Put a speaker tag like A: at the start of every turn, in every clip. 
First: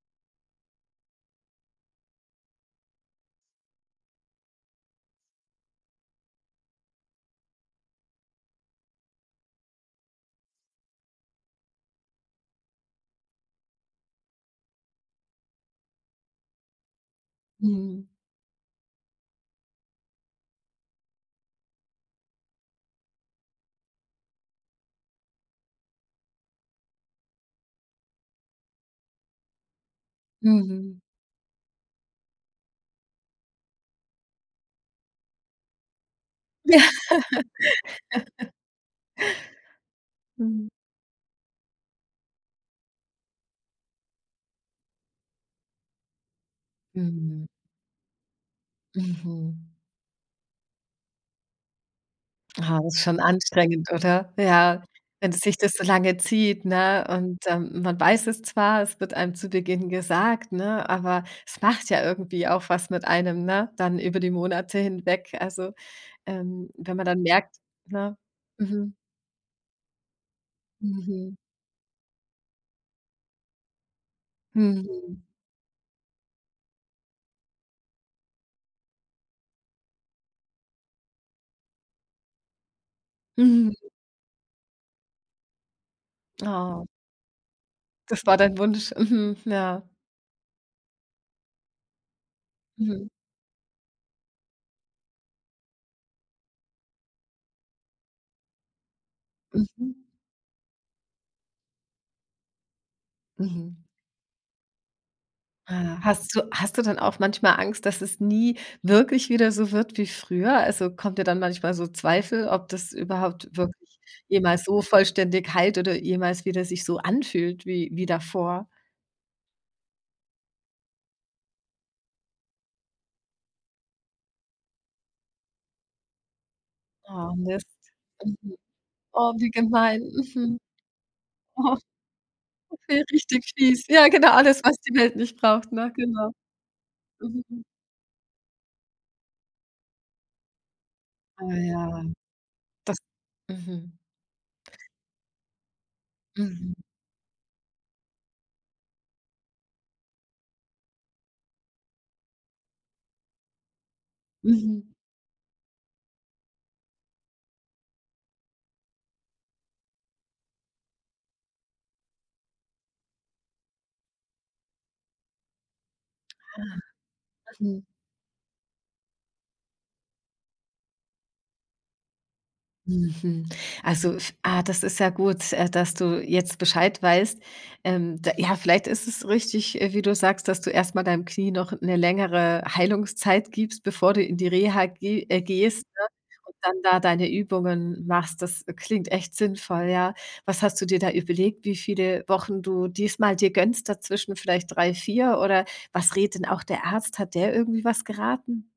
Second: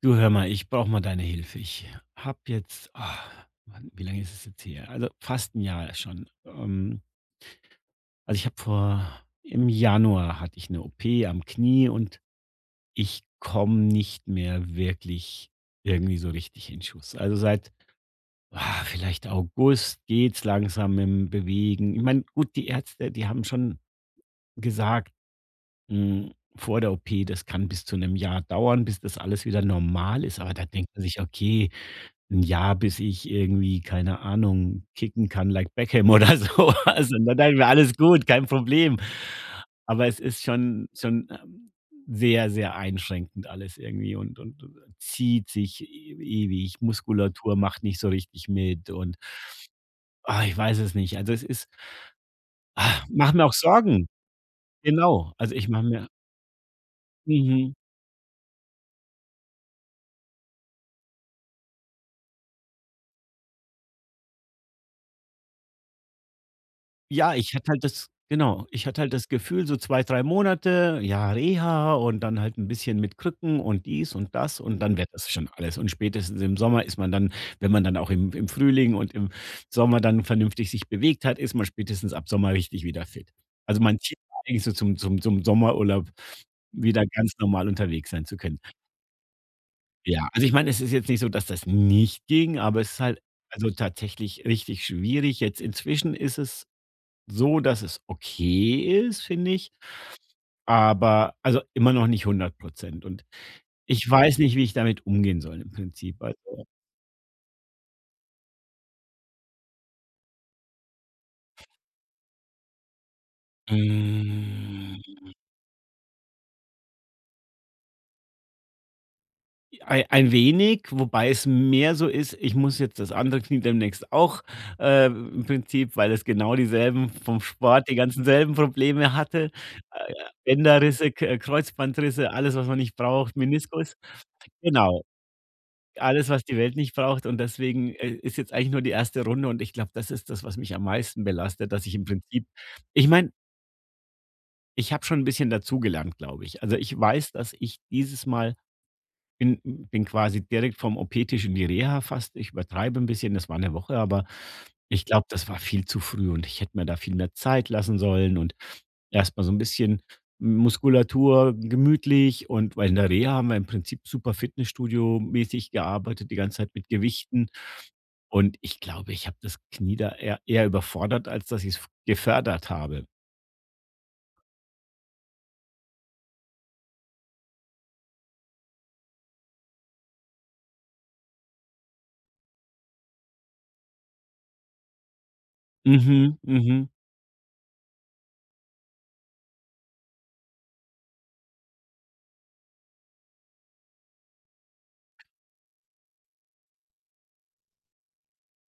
A: Du, hör mal, ich brauche mal deine Hilfe. Ich habe jetzt, Mann, wie lange ist es jetzt her? Also fast ein Jahr schon. Also ich habe vor, im Januar hatte ich eine OP am Knie und ich komme nicht mehr wirklich irgendwie so richtig in Schuss. Also seit
B: Mhm.
A: vielleicht August geht's langsam im Bewegen. Ich meine, gut, die Ärzte, die haben schon gesagt, mh, vor der OP, das kann bis zu einem Jahr dauern, bis das alles wieder normal ist. Aber da denkt man
B: Mhm.
A: sich, okay, ein Jahr, bis ich irgendwie, keine Ahnung, kicken kann like Beckham oder so.
B: Ja.
A: Und dann dachte wir: „Alles gut, kein Problem." Aber es ist
B: Mhm.
A: schon, sehr, sehr einschränkend alles irgendwie und zieht sich e ewig.
B: Mhm.
A: Muskulatur macht nicht so richtig mit und,
B: Mhm.
A: ich weiß es nicht. Also, es ist,
B: Ah, das ist schon
A: mache mir auch
B: anstrengend,
A: Sorgen.
B: oder? Ja, wenn
A: Genau.
B: es
A: Also,
B: sich
A: ich
B: das
A: mache
B: so
A: mir.
B: lange zieht, ne? Und,
A: Mhm.
B: man weiß es zwar, es wird einem zu Beginn gesagt, ne, aber es macht ja irgendwie auch was mit einem, ne, dann über die Monate hinweg. Also, wenn man dann
A: Ja,
B: merkt, ne?
A: ich
B: Mhm.
A: hatte halt das Gefühl, so 2, 3 Monate, ja,
B: Mhm.
A: Reha und dann halt ein bisschen mit Krücken und dies und das und dann wird
B: Mhm.
A: das schon alles. Und spätestens im Sommer ist man dann. Wenn man dann auch im Frühling und im Sommer dann vernünftig sich bewegt hat, ist man spätestens ab Sommer richtig wieder fit.
B: Mhm.
A: Also, mein Ziel war eigentlich so zum Sommerurlaub
B: Oh,
A: wieder ganz normal unterwegs sein
B: das war
A: zu
B: dein
A: können.
B: Wunsch. Mhm. Ja.
A: Ja, also, ich meine, es ist jetzt nicht so, dass das nicht ging, aber es ist
B: Mhm.
A: halt, also, tatsächlich richtig schwierig. Jetzt inzwischen ist es so, dass es okay ist, finde ich,
B: Mhm.
A: aber also immer noch nicht 100%. Und
B: Mhm.
A: ich weiß nicht, wie ich damit umgehen soll im
B: Ah,
A: Prinzip.
B: hast du
A: Also,
B: hast du dann auch manchmal Angst, dass es nie wirklich wieder so wird wie früher? Also, kommt dir dann manchmal so Zweifel, ob das überhaupt wirklich jemals so
A: hm,
B: vollständig heilt oder jemals wieder sich so anfühlt wie davor?
A: ei ein wenig, wobei es mehr so ist, ich muss jetzt das andere Knie demnächst auch, im Prinzip, weil es genau dieselben
B: Oh,
A: vom
B: Mist.
A: Sport die ganzen
B: Mhm.
A: selben Probleme
B: Oh, wie
A: hatte.
B: gemein.
A: Äh,
B: Mhm.
A: Bänderrisse, K
B: Oh,
A: Kreuzbandrisse, alles, was man nicht
B: okay,
A: braucht,
B: richtig fies.
A: Meniskus.
B: Ja, genau, alles, was die
A: Genau.
B: Welt nicht braucht, ne?
A: Alles,
B: Genau.
A: was die Welt nicht braucht, und
B: Mhm.
A: deswegen, ist jetzt eigentlich nur die erste Runde, und ich glaube, das ist das, was mich am meisten
B: Ah
A: belastet, dass ich
B: ja,
A: im Prinzip.
B: das
A: Ich meine,
B: mhm.
A: ich habe schon ein bisschen dazugelernt, glaube ich.
B: Mhm.
A: Also, ich weiß, dass ich dieses Mal bin quasi direkt vom OP-Tisch in die Reha fast. Ich übertreibe ein bisschen, das war eine Woche, aber
B: Mhm.
A: ich glaube, das war viel zu früh, und ich hätte mir da viel mehr Zeit lassen sollen und erst mal so ein bisschen Muskulatur gemütlich, und weil in der Reha haben wir im Prinzip super Fitnessstudio-mäßig gearbeitet, die ganze Zeit mit Gewichten.
B: Mhm.
A: Und ich glaube, ich habe das Knie da eher überfordert, als dass ich es gefördert habe.
B: Mhm. Also, das ist ja gut, dass du jetzt Bescheid weißt. Da ja, vielleicht ist es richtig, wie du sagst, dass du erst mal deinem Knie noch eine längere Heilungszeit gibst, bevor du in die Reha gehst, ne,
A: Mhm,
B: und dann
A: mhm.
B: da deine Übungen machst. Das klingt echt sinnvoll, ja. Was hast du dir da überlegt, wie viele Wochen du diesmal dir gönnst, dazwischen vielleicht 3, 4 oder was redet denn auch der Arzt? Hat der irgendwie was geraten?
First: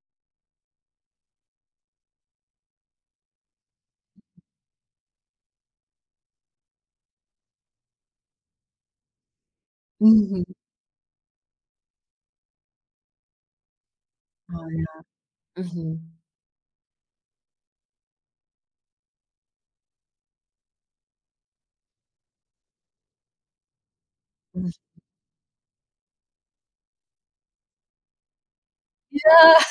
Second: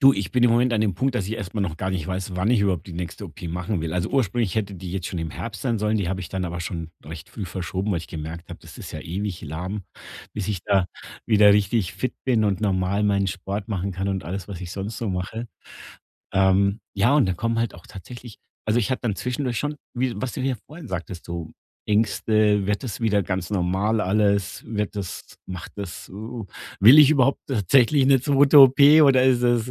A: Du, ich bin im Moment an dem Punkt, dass ich erst mal noch gar nicht weiß, wann ich überhaupt die nächste OP machen will. Also ursprünglich hätte die jetzt schon im Herbst sein sollen, die habe ich dann aber schon recht früh verschoben, weil ich gemerkt habe, das ist ja ewig lahm,
B: Mhm.
A: bis ich da wieder richtig fit bin und normal meinen Sport machen kann und alles, was
B: Ah
A: ich
B: ja,
A: sonst so mache.
B: mhm.
A: Ja, und dann kommen halt auch tatsächlich, also, ich hatte dann zwischendurch schon, wie was du ja vorhin sagtest, so Ängste: „Wird das wieder ganz normal alles?
B: Mhm.
A: Wird das? Macht das? W Will ich überhaupt tatsächlich 'ne 2. OP? Oder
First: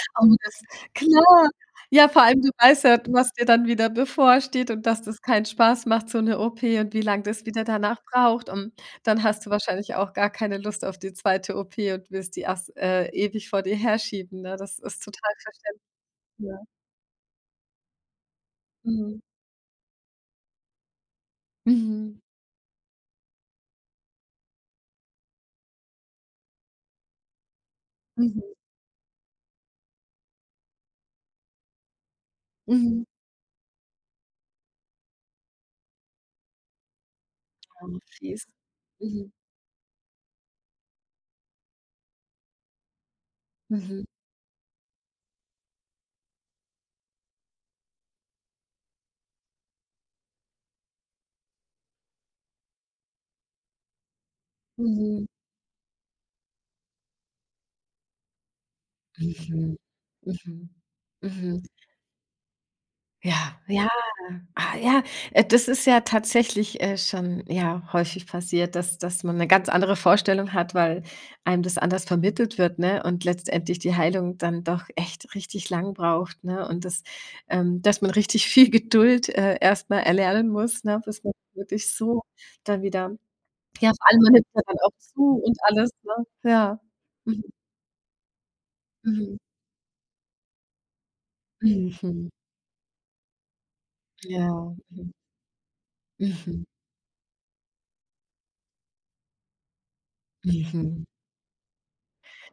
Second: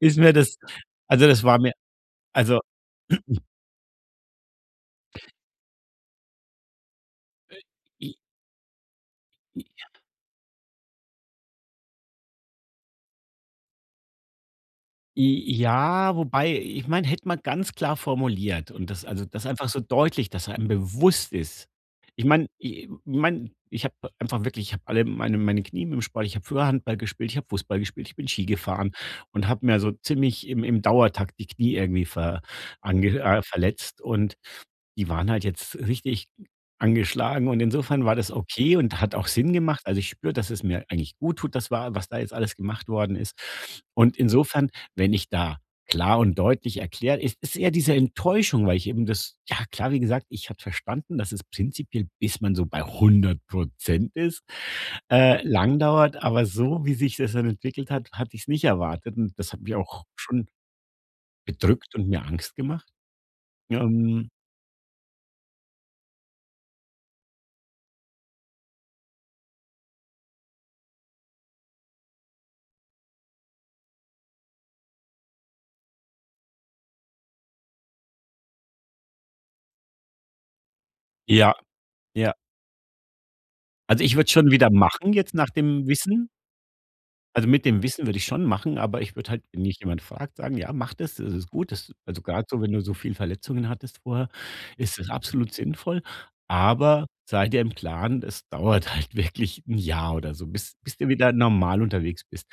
A: ist mir
B: Oh,
A: das?"
B: das
A: Also, das
B: klar.
A: war mir,
B: Ja, vor allem, du
A: also,
B: weißt ja, was dir dann wieder bevorsteht und dass das keinen Spaß macht, so 'ne OP und wie lang das wieder danach
A: i
B: braucht. Und dann hast du wahrscheinlich auch gar keine Lust auf die zweite OP und willst die erst, ewig vor dir herschieben, ne? Das ist total
A: I
B: verstehe.
A: ja, wobei ich meine, hätte man ganz klar formuliert und das,
B: Mhm.
A: also, das einfach so deutlich, dass er einem bewusst ist.
B: Mhm.
A: Ich meine, ich habe einfach wirklich, ich habe alle meine Knie im Sport. Ich habe früher Handball gespielt, ich habe Fußball gespielt, ich bin
B: Mhm.
A: Ski gefahren und habe mir so ziemlich im Dauertakt die Knie irgendwie
B: Mhm.
A: verletzt, und die waren halt jetzt richtig angeschlagen, und
B: Oh,
A: insofern war das
B: fies.
A: okay und hat auch
B: Mhm.
A: Sinn gemacht. Also, ich spüre, dass es mir eigentlich gut tut, das, war was da jetzt alles gemacht worden ist,
B: Mhm.
A: und insofern, wenn ich da klar und deutlich erklärt, es ist eher diese Enttäuschung, weil ich eben das, ja klar, wie gesagt, ich hatte verstanden, dass es prinzipiell, bis man so bei 100% ist,
B: Mhm.
A: lang dauert, aber so, wie sich das dann entwickelt hat, hatte ich es nicht erwartet, und das hat mich
B: Mhm.
A: auch schon
B: Mhm. Mhm. Mhm.
A: bedrückt und mir Angst gemacht.
B: Ja, ja.
A: Ähm,
B: Ah, ja, das ist ja tatsächlich, schon, ja, häufig passiert, dass man eine ganz andere Vorstellung hat, weil einem das anders vermittelt wird, ne, und letztendlich die Heilung dann doch echt richtig lang braucht, ne, und das, dass man richtig viel Geduld, erst erlernen muss, ne, bis man
A: ja,
B: wirklich so
A: ja.
B: dann wieder ja,
A: Also,
B: vor
A: ich
B: allem
A: würde es
B: man nimmt
A: schon
B: ja
A: wieder
B: dann auch
A: machen
B: zu
A: jetzt nach
B: und
A: dem
B: alles, ne?
A: Wissen.
B: Ja. Mhm,
A: Also, mit dem Wissen würde ich schon machen, aber ich würde
B: mhm,
A: halt, wenn mich jemand fragt, sagen: „Ja, mach das, das ist gut."
B: mhm,
A: Das, also,
B: mhm.
A: gerade so, wenn du so viel Verletzungen hattest vorher,
B: Ja,
A: ist das
B: mhm,
A: absolut sinnvoll.
B: mhm,
A: Aber sei dir im Klaren, das dauert halt wirklich ein Jahr oder so, bis
B: mhm.
A: du wieder normal unterwegs bist.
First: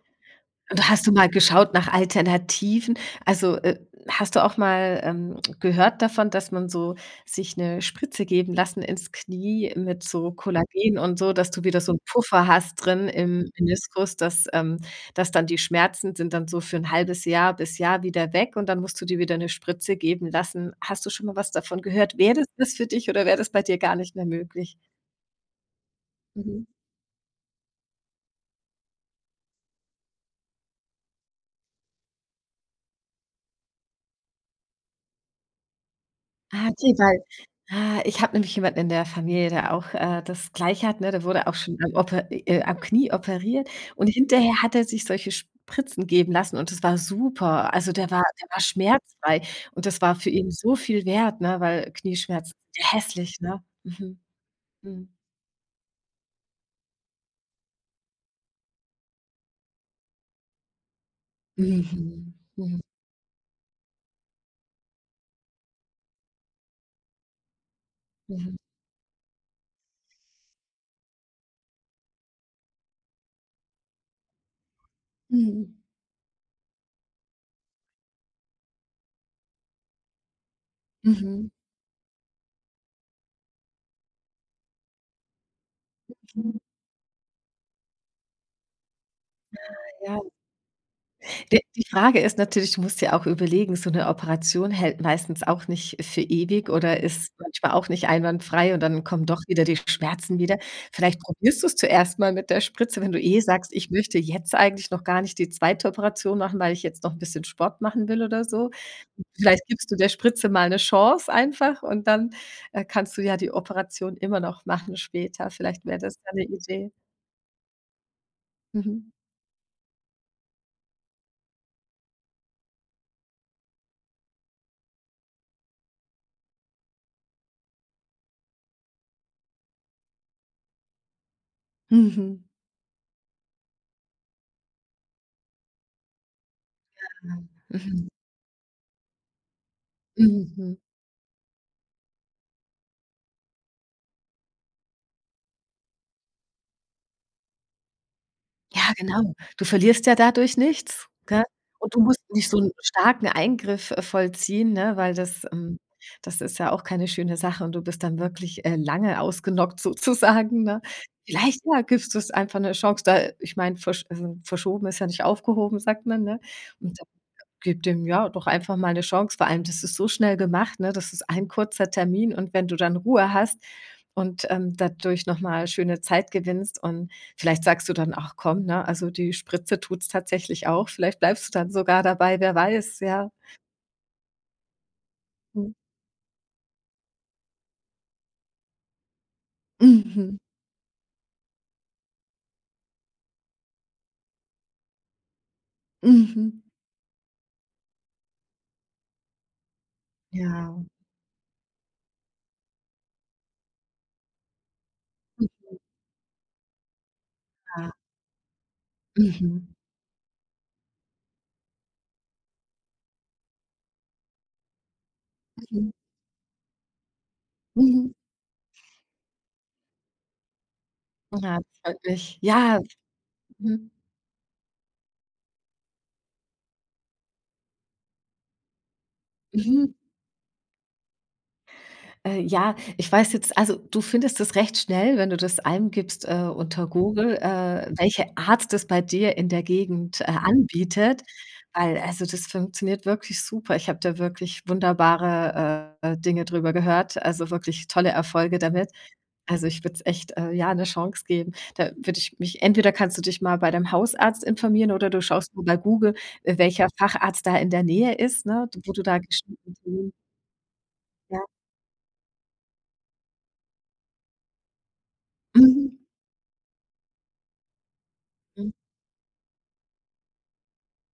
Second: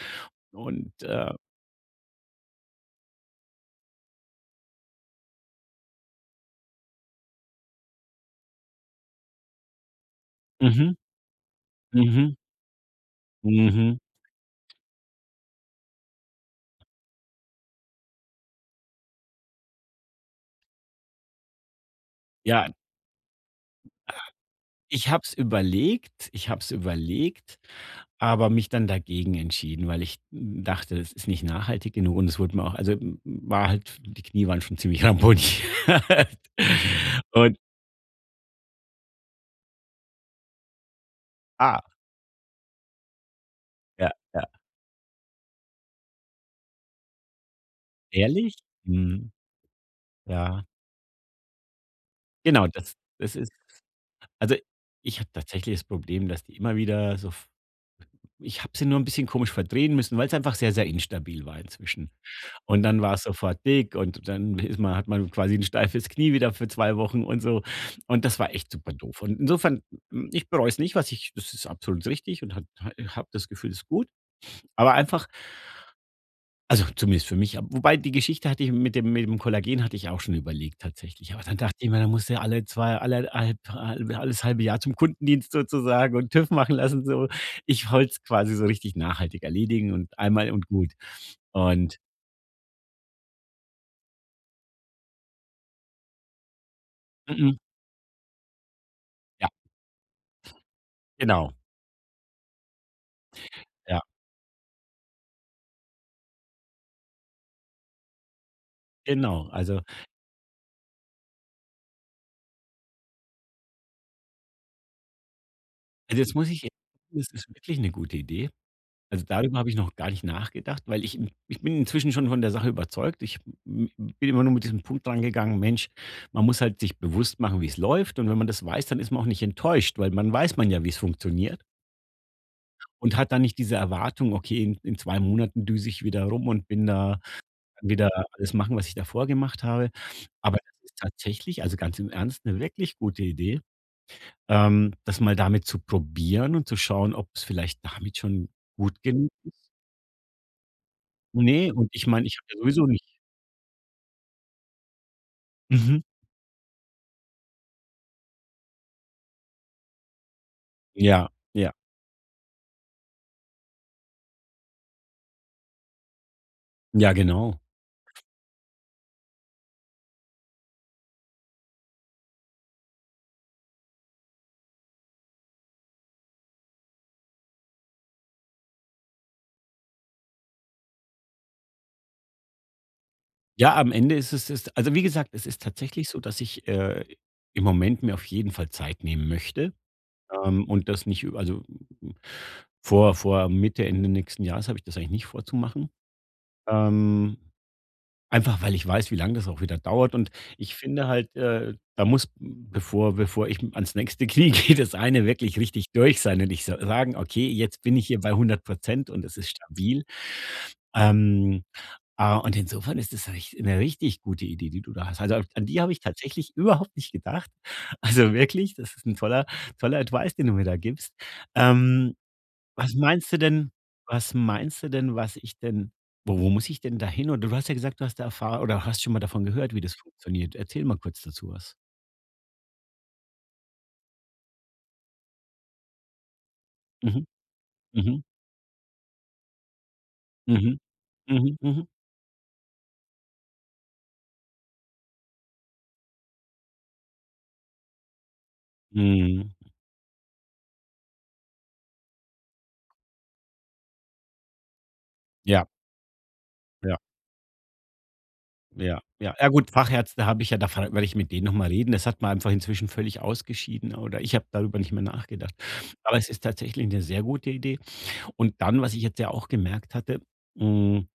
B: Und
A: Und,
B: hast du mal geschaut nach Alternativen? Also, hast du auch mal, gehört davon, dass man so sich eine Spritze geben lassen ins Knie mit so
A: mhm,
B: Kollagen und so, dass du wieder so 'n
A: mhm,
B: Puffer hast drin im
A: mhm.
B: Meniskus, dass dann die Schmerzen sind dann so für ein halbes Jahr bis Jahr wieder weg und dann musst du dir wieder eine Spritze geben lassen. Hast du schon mal was davon gehört? Wäre das
A: Ja,
B: was für dich oder wäre das bei dir gar nicht mehr möglich?
A: ich habe es überlegt,
B: Mhm.
A: aber mich dann dagegen entschieden, weil ich dachte, es ist nicht nachhaltig genug, und es wurde mir auch, also, m war halt, die Knie waren schon ziemlich ramponiert.
B: Ah, okay, weil
A: Und
B: ich habe nämlich jemanden in der Familie, der auch, das Gleiche hat, ne? Der wurde auch schon
A: ah,
B: am oper am Knie operiert und
A: ja, ja.
B: hinterher hat er sich solche Spritzen geben lassen und das war super. Also, der war der
A: Ehrlich?
B: war
A: Mhm,
B: schmerzfrei und das war für ihn
A: ja.
B: so viel wert, ne, weil Knieschmerzen
A: Genau,
B: sind ja
A: das
B: hässlich,
A: ist,
B: ne? Mhm,
A: also,
B: mhm.
A: ich habe tatsächlich das Problem, dass die immer wieder so f ich habe sie nur ein bisschen komisch verdrehen müssen, weil es einfach sehr, sehr instabil war inzwischen.
B: Mhm. Mhm,
A: Und dann war es sofort dick, und dann ist man hat man quasi ein steifes Knie wieder für 2 Wochen und so. Und das war
B: mhm.
A: echt super doof. Und insofern, ich bereue es nicht, was ich, das ist absolut richtig, und habe das Gefühl, es ist gut. Aber einfach,
B: Mhm.
A: also, zumindest für mich. Wobei die Geschichte, hatte ich mit dem, Kollagen hatte ich auch schon überlegt tatsächlich. Aber
B: Mhm.
A: dann dachte ich mir, da musst du ja alle 2 alle halb halbe alles halbe Jahr zum Kundendienst sozusagen und TÜV
B: Mhm.
A: machen lassen so. Ich wollte es quasi so richtig nachhaltig erledigen und
B: Ja.
A: einmal und gut.
B: D die
A: Und,
B: Frage ist natürlich du musst ja auch überlegen, so 'ne Operation hält meistens auch nicht für ewig oder ist
A: mm, mm,
B: manchmal auch nicht einwandfrei und dann kommen doch
A: ja,
B: wieder die Schmerzen wieder. Vielleicht
A: genau.
B: probierst du's zuerst mal mit der Spritze, wenn du eh sagst: „Ich möchte jetzt eigentlich noch gar nicht die zweite Operation machen, weil ich jetzt noch 'n bisschen Sport machen will oder so."
A: Genau,
B: Vielleicht
A: also
B: gibst du der Spritze mal 'ne Chance einfach und dann, kannst du ja die Operation immer noch machen später. Vielleicht wäre das
A: also
B: ja
A: jetzt
B: 'ne
A: muss ich,
B: Idee.
A: das ist wirklich eine gute Idee.
B: Mhm.
A: Also, darüber habe ich noch gar nicht nachgedacht, weil ich bin inzwischen schon von der Sache überzeugt. Ich m bin immer nur mit diesem Punkt rangegangen: „Mensch, man muss halt sich bewusst machen, wie es läuft." Und wenn man das weiß, dann ist man auch nicht enttäuscht, weil man weiß man ja, wie es funktioniert,
B: Mhm.
A: und hat dann nicht diese Erwartung: „Okay, in 2 Monaten düse ich wieder rum, und bin da kann
B: Mhm.
A: wieder alles machen, was ich davor gemacht habe." Aber
B: Mhm.
A: das ist tatsächlich, also ganz im Ernst, eine wirklich gute Idee. Das mal damit zu probieren und zu schauen, ob es vielleicht damit schon
B: Ja,
A: gut genug,
B: genau. Du verlierst ja dadurch nichts, gell?
A: nee, und
B: Und du
A: ich
B: musst
A: meine, ich habe
B: nicht so
A: ja
B: 'n
A: sowieso nicht.
B: starken Eingriff, vollziehen, ne, weil das ähm,
A: Mhm.
B: das ist ja auch keine schöne Sache und du bist dann wirklich, lange ausgenockt sozusagen, ne?
A: Ja,
B: Vielleicht,
A: ja.
B: ja, gibst du's einfach 'ne Chance, da ich meine, versch also, verschoben ist ja nicht aufgehoben, sagt man, ne? Und
A: Ja, genau.
B: gib dem, ja, doch einfach mal eine Chance. Vor allem, das ist so schnell gemacht, ne? Das ist ein kurzer Termin und wenn du dann Ruhe hast und, dadurch noch mal schöne Zeit gewinnst und vielleicht sagst du dann: „Ach komm, ne, also die Spritze tut's tatsächlich auch." Vielleicht bleibst du dann sogar dabei, wer weiß, ja.
A: Ja, am Ende ist es, ist also, wie gesagt, es ist
B: Mhm.
A: tatsächlich so, dass ich, im Moment mir auf jeden Fall Zeit nehmen möchte,
B: Mhm.
A: und das nicht über, also, m, vor Mitte, Ende nächsten Jahres habe ich das eigentlich nicht vor zu machen.
B: Mhm.
A: Ähm Einfach, weil ich weiß, wie lange das auch wieder dauert, und ich
B: Ja.
A: finde halt, da muss, bevor ich ans nächste Knie gehe, das eine wirklich richtig durch sein, und ich sa sagen: „Okay, jetzt
B: Ja.
A: bin ich hier bei 100 und es ist
B: Mhm.
A: stabil." Ähm, und insofern ist das rich 'ne richtig gute Idee, die du da hast. Also, an die
B: Mhm.
A: habe ich tatsächlich überhaupt nicht gedacht.
B: Mhm.
A: Also, wirklich, das ist ein toller toller Advice, den du mir da gibst.
B: Ja, das freut
A: Ähm
B: mich. Ja.
A: was meinst du denn,
B: Mhm.
A: was meinst du denn, was ich denn wo muss ich denn da hin? Oder du hast ja gesagt, du hast da Erfahr oder hast schon mal davon gehört, wie
B: Mhm.
A: das funktioniert. Erzähl mal kurz dazu was.
B: Ja, ich weiß jetzt also, du findest es recht schnell, wenn du das eingibst, unter
A: Mhm,
B: Google,
A: mhm,
B: welche Art das bei dir in der Gegend,
A: mhm,
B: anbietet,
A: mhm, mhm.
B: weil also, das funktioniert wirklich super. Ich habe da wirklich wunderbare, Dinge drüber gehört, also, wirklich tolle Erfolge damit.
A: Mhm.
B: Also, ich würde es echt, ja, eine Chance geben. Da würde ich mich entweder kannst du dich mal bei deinem Hausarzt informieren oder du schaust mal
A: Ja,
B: bei Google, welcher
A: ja,
B: Facharzt da in der Nähe ist, ne, wo
A: ja,
B: du da
A: ja. Ja gut,
B: geschnitten
A: Fachärzte habe ich ja, da werde ich mit
B: ja.
A: denen noch mal reden. Das hat man einfach inzwischen völlig ausgeschieden, oder ich habe darüber nicht mehr nachgedacht.
B: Mhm.
A: Aber es ist tatsächlich eine sehr gute Idee. Und
B: Mhm.
A: dann, was ich jetzt ja auch gemerkt hatte. hm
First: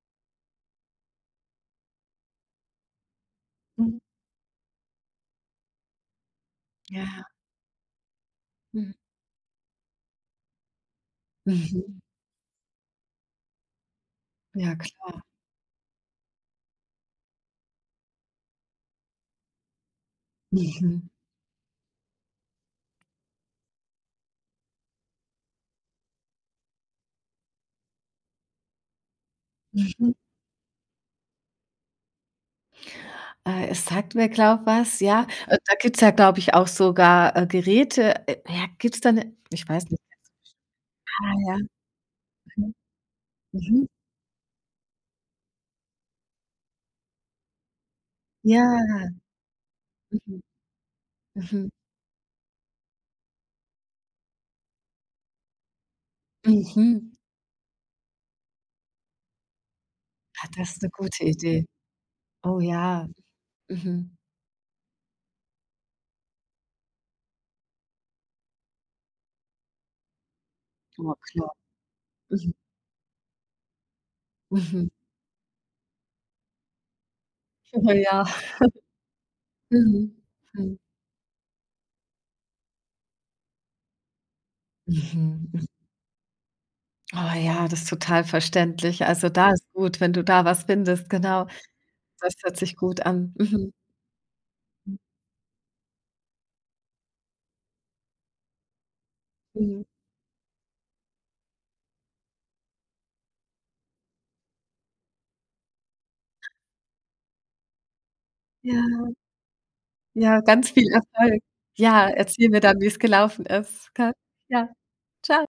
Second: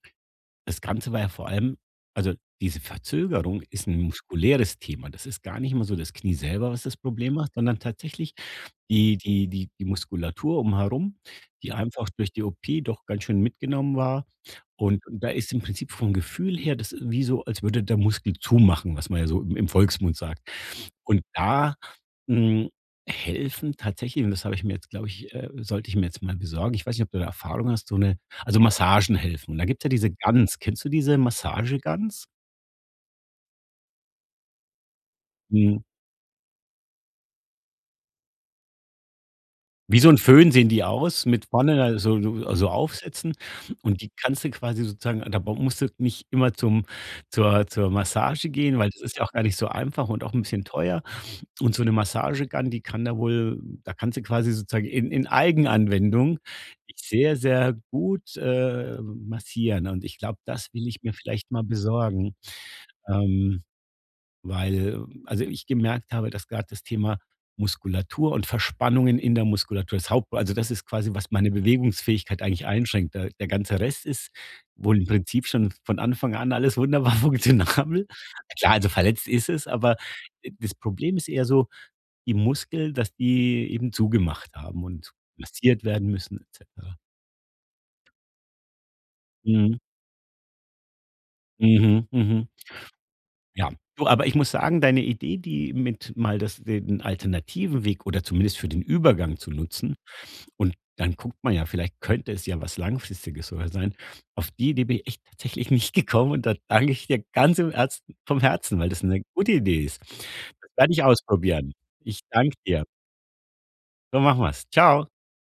A: Das Ganze war ja vor allem, also, diese Verzögerung ist
B: Mhm.
A: ein muskuläres Thema. Das ist gar nicht mal so das Knie selber, was das
B: Ja.
A: Problem macht, sondern tatsächlich
B: Mhm.
A: die Muskulatur umherum, die
B: Mhm.
A: einfach durch die OP doch ganz schön mitgenommen war.
B: Ja
A: Und
B: klar.
A: und da ist im Prinzip vom Gefühl her, das ist wie so, als würde der Muskel zumachen, was man ja so im Volksmund sagt.
B: Mhm.
A: Und da, hm, helfen tatsächlich, und das habe ich mir jetzt, glaube ich, sollte ich mir jetzt mal besorgen. Ich weiß nicht, ob du da Erfahrung hast, so eine, also, Massagen helfen. Und da gibt's ja diese
B: Mhm.
A: Gans. Kennst du diese Massagegans?
B: Es sagt mir, glaube was, ja. Da
A: Hm,
B: gibt's ja, glaube ich, auch sogar, Geräte. Ja, gibt's da 'ne ich weiß
A: wie
B: nicht.
A: so ein Föhn sehen die aus,
B: Ah
A: mit
B: ja,
A: vorne da so
B: mhm.
A: Aufsätzen,
B: Mhm.
A: und die kannst du quasi sozusagen da, ba musst du nicht immer zum, zur Massage gehen, weil das
B: Ja.
A: ist ja auch gar nicht so einfach und auch
B: Mhm.
A: ein bisschen teuer.
B: Mhm.
A: Und so 'ne Massagegun, die kann da wohl, da kannst du quasi sozusagen in Eigenanwendung dich
B: Mhm.
A: sehr, sehr gut, massieren. Und ich glaube,
B: Ah,
A: das
B: das ist
A: will
B: 'ne
A: ich mir
B: gute
A: vielleicht mal
B: Idee.
A: besorgen,
B: Oh ja.
A: ähm,
B: Mhm.
A: weil, also, ich gemerkt habe, dass grad das Thema Muskulatur und Verspannungen in der Muskulatur, das Haupt, also, das ist quasi,
B: Oh
A: was
B: klar.
A: meine Bewegungsfähigkeit
B: Mhm.
A: eigentlich einschränkt. Der ganze Rest ist
B: Mhm.
A: wohl im Prinzip schon von Anfang an alles wunderbar
B: Oh
A: funktionabel.
B: ja.
A: Klar, also, verletzt ist es, aber,
B: Mhm.
A: das
B: Mhm.
A: Problem ist eher so die Muskeln, dass die eben zugemacht haben und
B: Mhm.
A: massiert werden müssen et cetera.
B: Oh ja, das ist total verständlich. Also, da ist
A: Mhm.
B: gut, wenn du da was findest, genau.
A: Mhm.
B: Das
A: Mhm.
B: hört sich gut an.
A: Ja.
B: Mhm.
A: Du, aber ich muss sagen, deine Idee, die mit mal das, den alternativen Weg oder zumindest für den Übergang zu
B: Mhm.
A: nutzen, und dann guckt man ja, vielleicht könnte es ja was Langfristiges sogar sein. Auf die Idee bin ich echt tatsächlich nicht gekommen, und da danke ich dir ganz im Herz, vom Herzen,
B: Ja,
A: weil das 'ne gute Idee ist.
B: ja, ganz
A: Das
B: viel
A: werde ich
B: Erfolg.
A: ausprobieren.
B: Ja,
A: Ich
B: erzähl
A: danke
B: mir dann,
A: dir.
B: wie's gelaufen ist, gell?
A: So machen wir's.
B: Ja,
A: Tschau.
B: tschau.